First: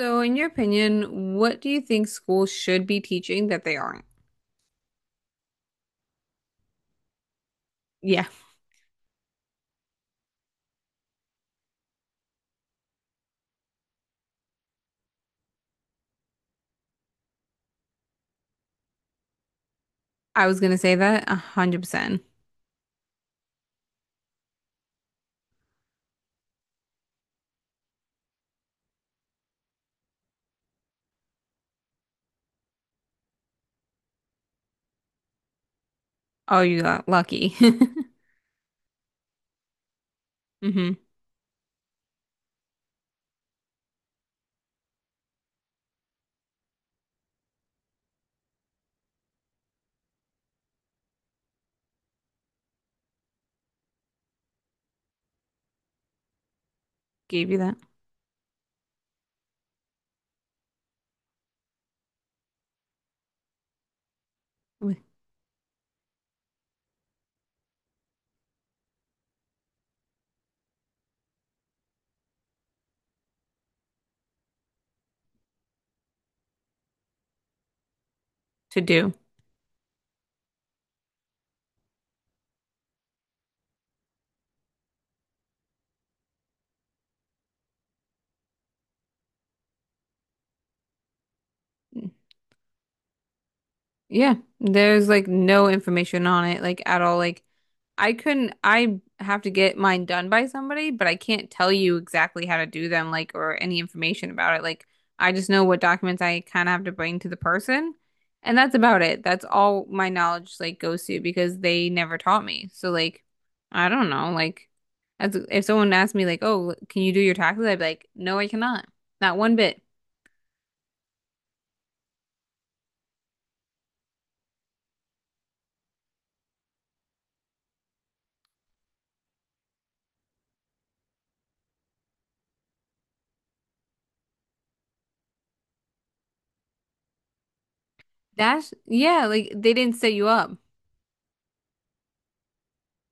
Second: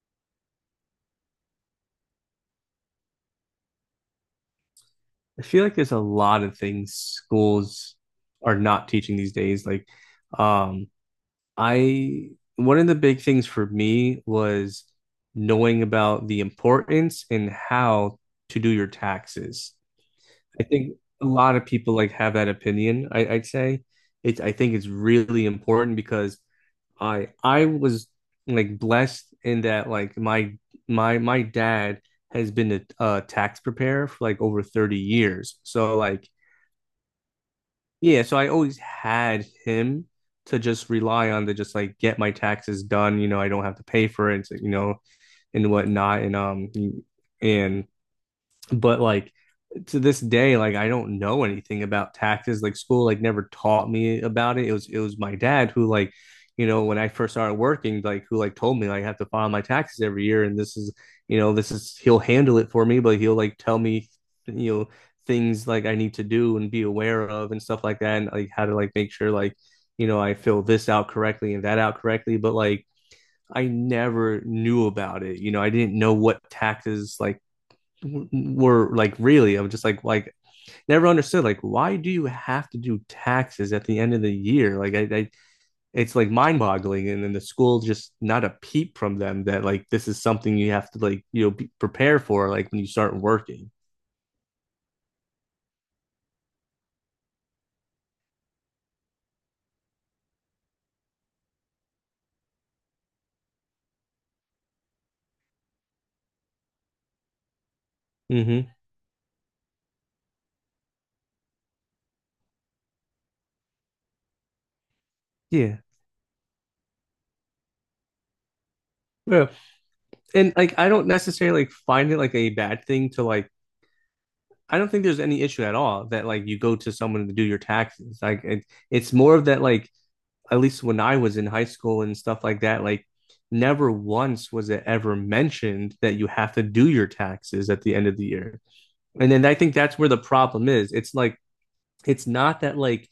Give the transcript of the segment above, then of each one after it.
So, in your opinion, what do you think schools should be teaching that they aren't? I feel like there's a lot of things schools Yeah, are not teaching these days. Like, um, I one of the big things for me was knowing about the importance and how to do your taxes. I was I gonna say think that a a lot of hundred people like percent. have that opinion. I'd say it's I think it's really important because I was like blessed in that like my dad has been a tax preparer for like over 30 years. So like Oh, you got lucky. yeah, so I always had him to just Hmm. rely on to just like get my taxes done. You know, I don't have to pay for it, and whatnot. And but like to this day, like I don't know anything about taxes. Like school, like never taught me about it. It was my dad who like, you know, when I first Gave started you that working, like who like told me like, I have to file my taxes every year, and this is he'll handle it for me, but he'll like tell me you know things like I need to do and be aware of and stuff like that, and like how to like make sure like I fill this out correctly and that out correctly. But like I never knew about it. You know, I didn't know what taxes like to were do. like really. I'm just like, never understood like why do you have to do taxes at the end of the year like I it's like mind boggling. And then the school just not a peep from them that like this is something you have to like be, prepare for like when you start working. Yeah, there's like no information on it, like at all. Like I couldn't, I have to get mine done by somebody, but I can't tell you exactly how to do them, like, or any information about it. Like, I just know what documents I kind of have to bring to the person, and Mm-hmm. that's about it. That's all my knowledge, like, goes to because they never taught me. So, like, I don't know. Like, as if Yeah, someone asked me, like, oh, can you do your taxes? I'd be like, no, I cannot. Not yeah, one bit. and like I don't necessarily like find it like a bad thing to like, I don't think there's any issue at all that like you go to someone to do your taxes. Like it's more of that like at least when I was in high school and stuff like that, like never once was it ever mentioned that you have to do your taxes at the end of the year. That's, yeah, And then like, I they think didn't that's where set the you up. problem is. It's like it's not that like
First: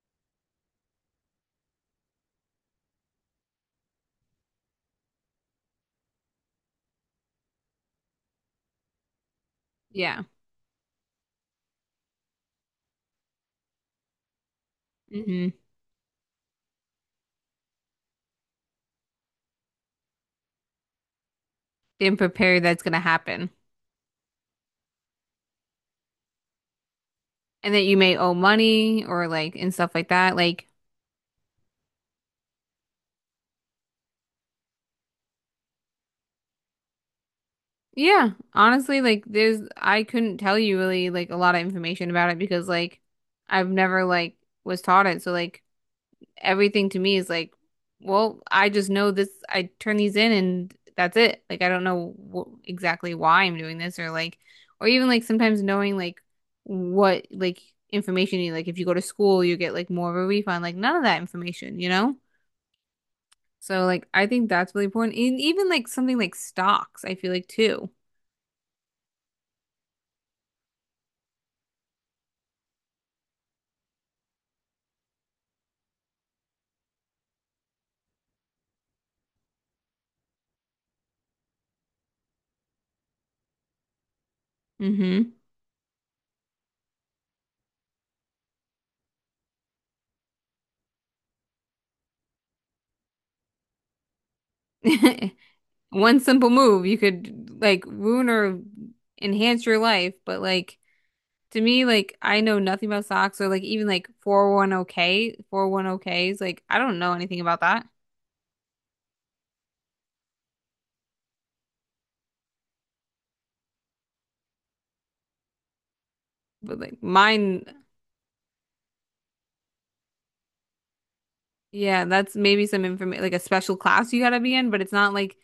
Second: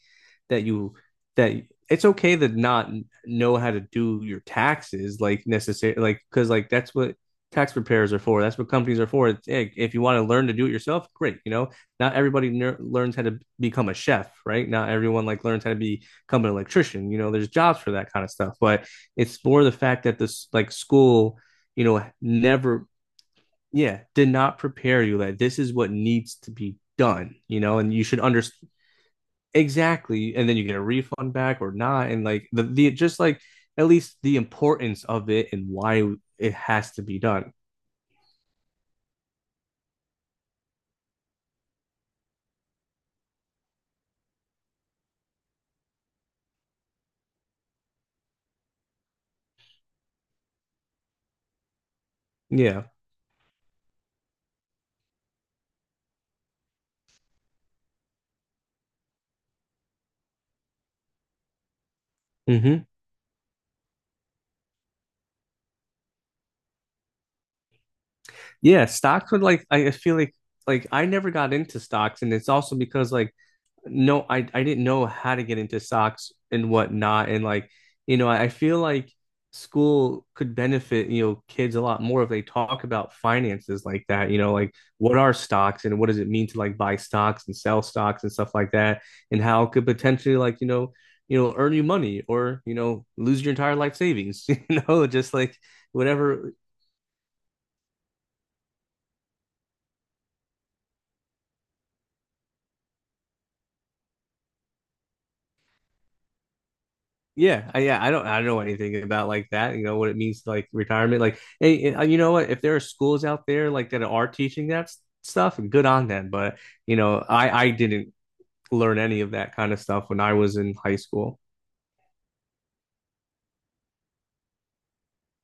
that you that it's okay to not know how to do your taxes like necessarily, like because like that's what tax preparers are for. That's what companies are for. Hey, if you want Yeah. to learn to do it yourself, great. You know, not everybody learns how to become a chef, right? Not everyone like Hmm. learns how to become an electrician. You know, there's jobs for that kind of stuff. But it's more the fact that this like school, you know, Didn't prepare you that's never, gonna happen. yeah, did not prepare you that this is what needs to be done. You And know, that and you you may should owe understand money or like and stuff like that. exactly. And then you Like, get a refund back or not, and like the just like at least the importance of it and why it has to be done. yeah, honestly, like there's I couldn't tell you really like a lot of information about it because like I've never like was taught it. So like everything to me is like, well, I just know this. I turn these in and that's it. Like I don't know wh Yeah. exactly why I'm doing this or like or even like sometimes knowing like what like information you like if you go to school you get like more of a refund. Like none of that information, you know? Hmm. So like I think that's really important. And even like something like stocks, I feel like too. Yeah, stocks would like I feel like I never got into stocks, and it's also because like no, I didn't know how to get into stocks and whatnot. And like, you know, I feel like school could benefit, you know, kids a lot more if they talk about finances like that, you know, like what Hmm. are stocks and what does it mean to like buy stocks and sell stocks and stuff like that, and how it could potentially like, you know, earn you money or, you know, lose your entire life savings, you know, just like One simple whatever. move, you could like ruin or enhance your life. But like to me, like I know nothing about stocks or like even like 401k, 401ks, like I don't know anything about Yeah, I, that. yeah, I don't, I don't know anything about like that. You know what it means, like retirement. Like, hey, and, you know what? If there are schools out there like that are teaching that stuff, good on them. But But you like know, I, mine, I didn't learn any of that kind of stuff when I was in high school. yeah, that's maybe some information like a special class you gotta be in, but it's not like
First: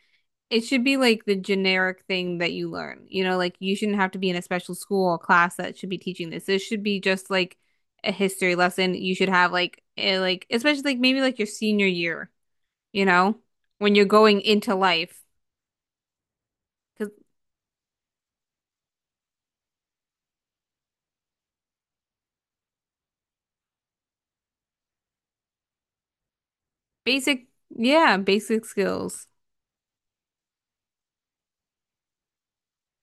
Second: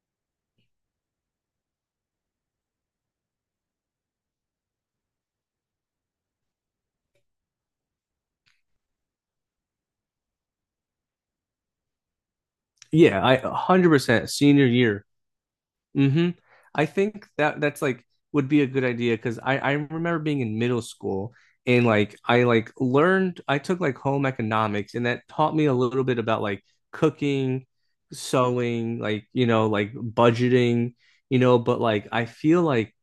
it should be like the generic thing that you learn. You know, like you shouldn't have to be in a special school or class that should be teaching this. This should be just like a history lesson. You should have like like especially like maybe like your senior year, you Yeah, know, I when you're 100% going senior into year. life. Hmm. I 'Cause think that that's like would be a good idea because I remember being in middle school, and like I took like home economics and that taught me a little bit about like basic, cooking, yeah, basic sewing, like skills, you know like budgeting, you know, but like I feel like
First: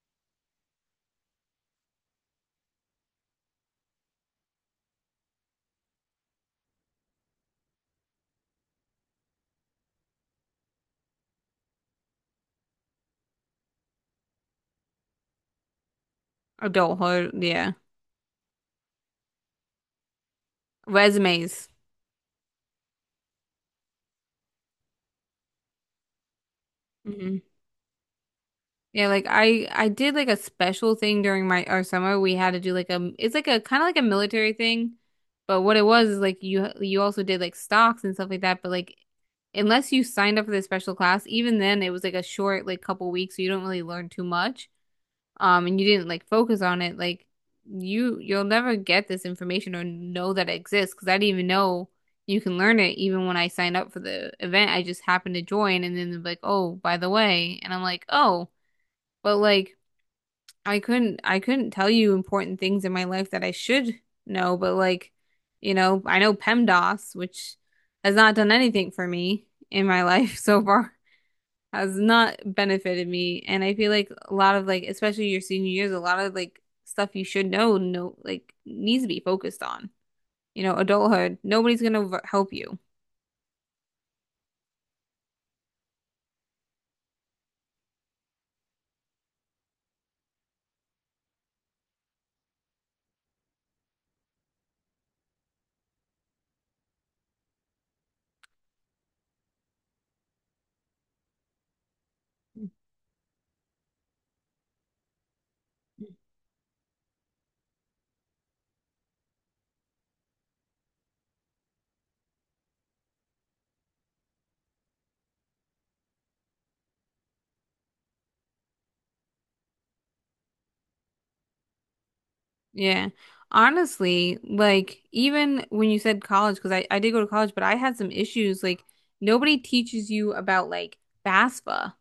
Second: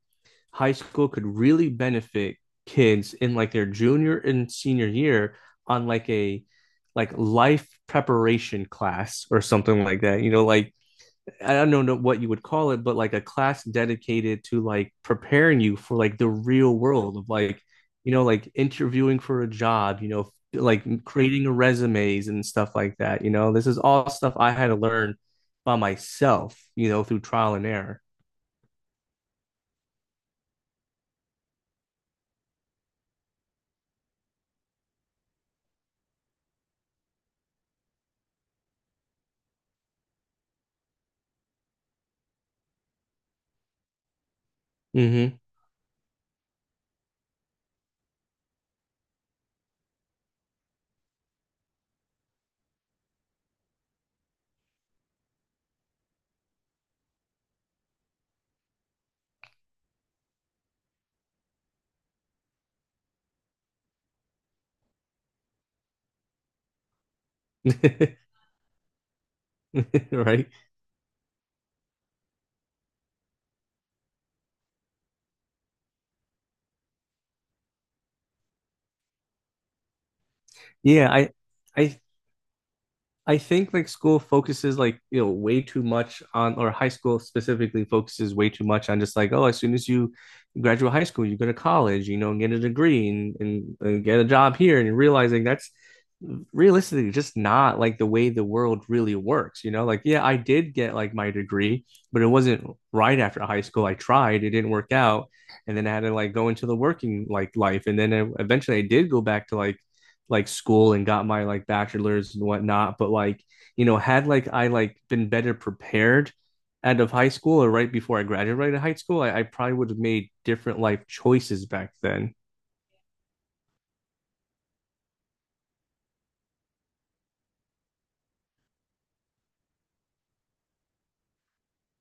high school could really benefit kids in like their junior and senior year on like a like life preparation class or something like that. You know, like I don't know what you would call it, but like a class dedicated to like preparing you for like the real world of adulthood, like, yeah. you know, like interviewing for a job, you know, like creating Resumes. resumes and stuff like that. You know, this is all stuff I had to learn by myself, you know, through Mhm. trial and error. Yeah, like I did like a special thing during my our summer. We had to do like a it's like a kind of like a military thing, but what it was is like you also did like stocks and stuff like that. But like unless you signed up for the special class, even then it was like a short like couple weeks, so you don't really learn too much. Mm-hmm. And you didn't like focus on it. Like you'll never get this information or know that it exists because I didn't even know you can learn it even when I signed up for the event. I just happened to join and then they're like, oh, by the way, and I'm like, oh. But like I couldn't tell you important things in my life that I should know, but like, you know, I know PEMDAS, which has not done anything for me in my life Right. so far, has not benefited me. And I feel like a lot of like, especially your senior years, a lot of like stuff you should know, no, like needs to be focused on. You know, Yeah. Adulthood, nobody's I gonna help you. I think like school focuses like you know way too much on, or high school specifically focuses way too much on just like, oh, as soon as you graduate high school you go to college, you know, and get a degree and get a job here, and you're realizing that's realistically just not like the way the world really works, you know. Like yeah, I did get like my degree, but it wasn't right after high school. I tried, it didn't work out, and then I had to like go into the working like life, and then eventually I did go back to like school and got my like bachelor's and whatnot. But like, you know, had like I like been better prepared out of high school or right before I graduated high school, I probably would have made different life choices back then. Yeah. Honestly, like even when you said college, because I did go to college, but I had some issues. Like nobody teaches you about like FAFSA,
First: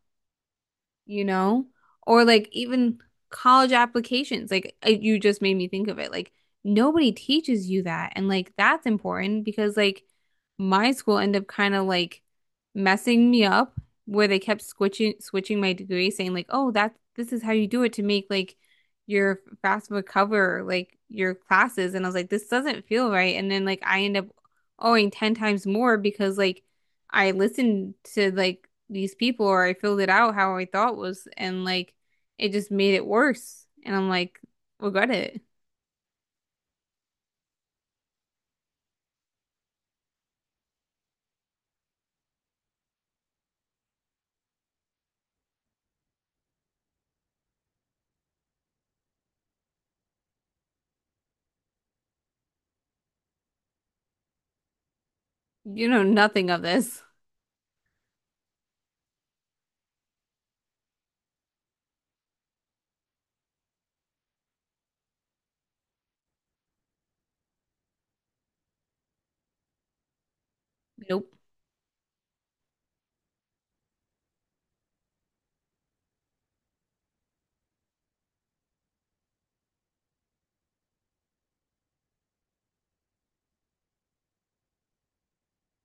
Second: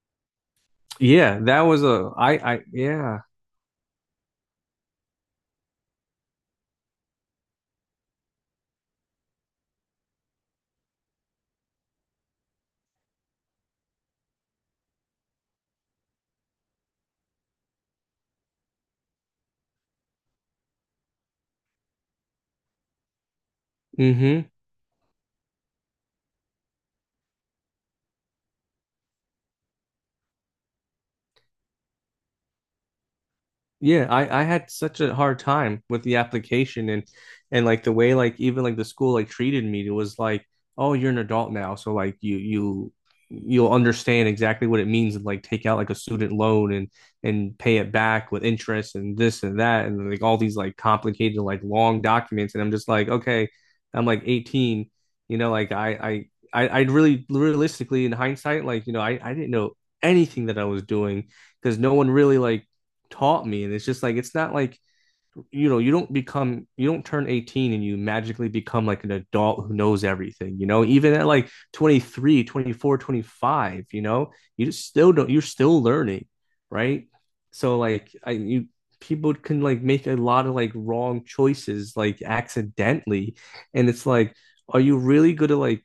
you Yeah, that know? was a Or like I, even yeah. college applications. Like you just made me think of it. Like nobody teaches you that. And like that's important because like my school ended up kind of like messing me up where they kept switching my degree saying like, "Oh, that this is how you do it to make like your FAFSA cover like your classes." And I was like, "This doesn't feel right." And then like I end up Mm-hmm. owing 10 times more because like I listened to like these people or I filled it out how I thought was and like it just made it worse. And Yeah, I'm like, I had such regret a hard it. time with the application, and like the way like even like the school like treated me, it was like, oh, you're an adult now, so like you you'll understand exactly what it means and like take out like a student loan and pay it back with interest and this and that and like all these like complicated like long documents, and I'm just like, okay, I'm like 18, you know, like You know I nothing of I I I this. really realistically in hindsight, like, you know, I didn't know anything that I was doing because no one really like taught me, and it's just like it's not like you know you don't become, you don't turn 18 and you magically become like an adult who knows everything, you know, even at Nope. like 23, 24, 25. You know, you just still don't, you're still learning, right? So like I you people can like make a lot of like wrong choices like accidentally, and it's like are you really good at like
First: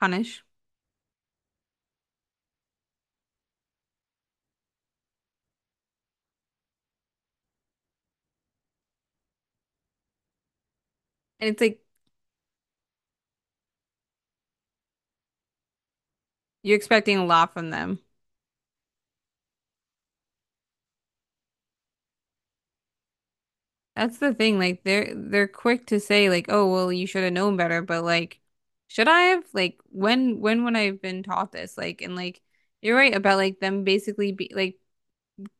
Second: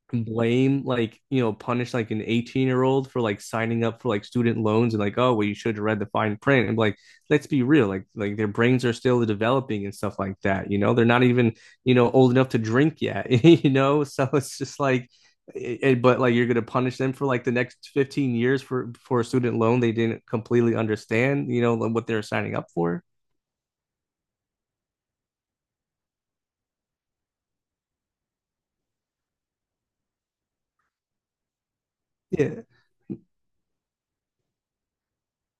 Punish. blame like you know punish like an 18-year-old for like signing up for like student loans and like, oh well, you should have read the fine print, and like let's be real, like their brains are still developing and stuff like that, you know, they're not And even it's like you know old enough to drink yet you know, so it's just like but like you're going to you're punish them expecting a for like lot the from next them. 15 years for a student loan they didn't completely understand, you know, like, what they're signing up for. That's the thing. Like they're quick to say like, oh well you should have known better, but like should I have? Like when would I have been taught this? Like and like Yeah. you're right about like them basically be like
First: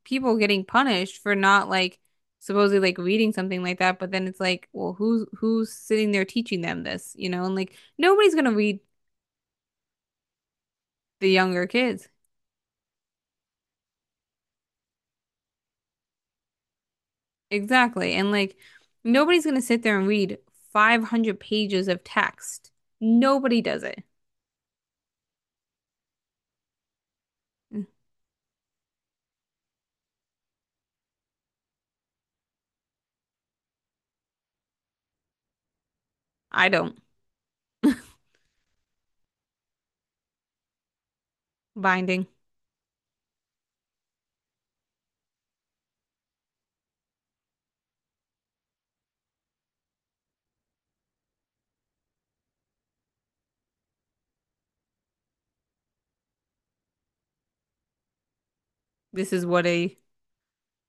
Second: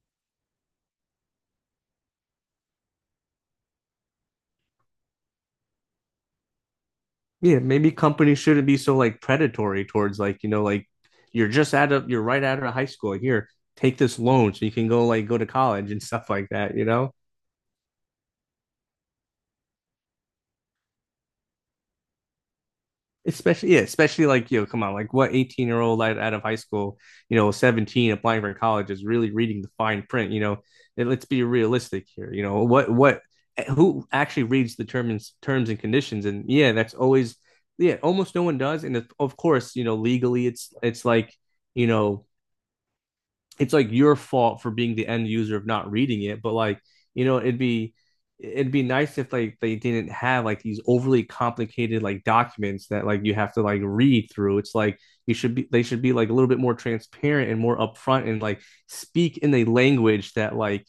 people getting punished for not like supposedly like reading something like that, but then it's like, well, who's sitting there teaching them this, you know? And Yeah, like maybe nobody's companies gonna shouldn't be read so like predatory towards like, you know, like the you're younger just out kids. of, you're right out of high school. Here, take this loan so you can go like go to college and stuff like that, you know? Exactly. And like nobody's gonna sit there and read 500 pages of text. Nobody Especially yeah, does it. especially like, you know, come on, like what 18-year-old out of high school, you know, 17 applying for college is really reading the fine print, you know. And let's be realistic here. You know, what who actually reads the terms and conditions? And I yeah, that's don't. always yeah, almost no one does. And of course, you know, legally it's like, you know, Binding. it's like your fault for being the end user of not reading it, but like, you know, it'd be nice if like they didn't have like these overly complicated like documents that like you have to like read through. It's like you should be they should be like a little bit more transparent and more upfront and like This speak is in a what a language that like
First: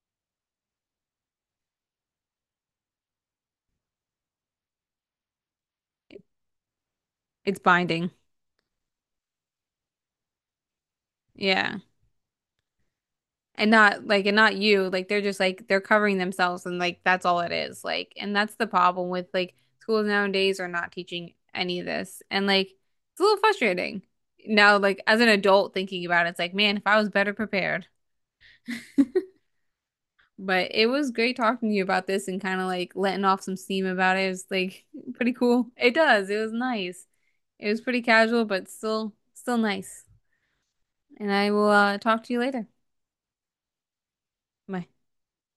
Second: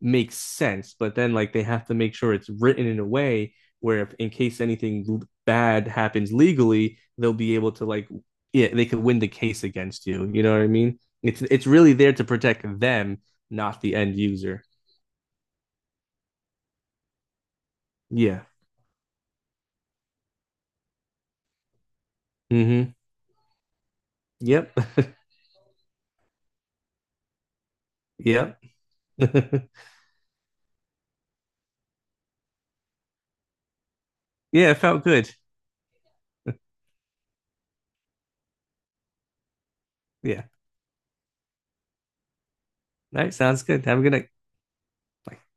makes sense, but then like they have to make sure it's written in a way where if in case anything bad happens legally, they'll be it's able to like binding. yeah, they could win the case against you. You know what I mean? It's Yeah. really there to protect them, And not the not end like and not user. you like they're just like they're covering themselves and like that's all it is like and Yeah. that's the problem with like schools nowadays are not teaching any of this and like Mm-hmm. it's a little frustrating Yep. now like as an adult thinking about it it's like man if I was better prepared Yep. Yeah, but it was great talking to you about this and kind of like letting off some steam about it it was it like felt good. pretty cool it does it was nice it was pretty casual but still nice Yeah. and I will talk to you later. All right, sounds good. Have a good night. Bye. Bye.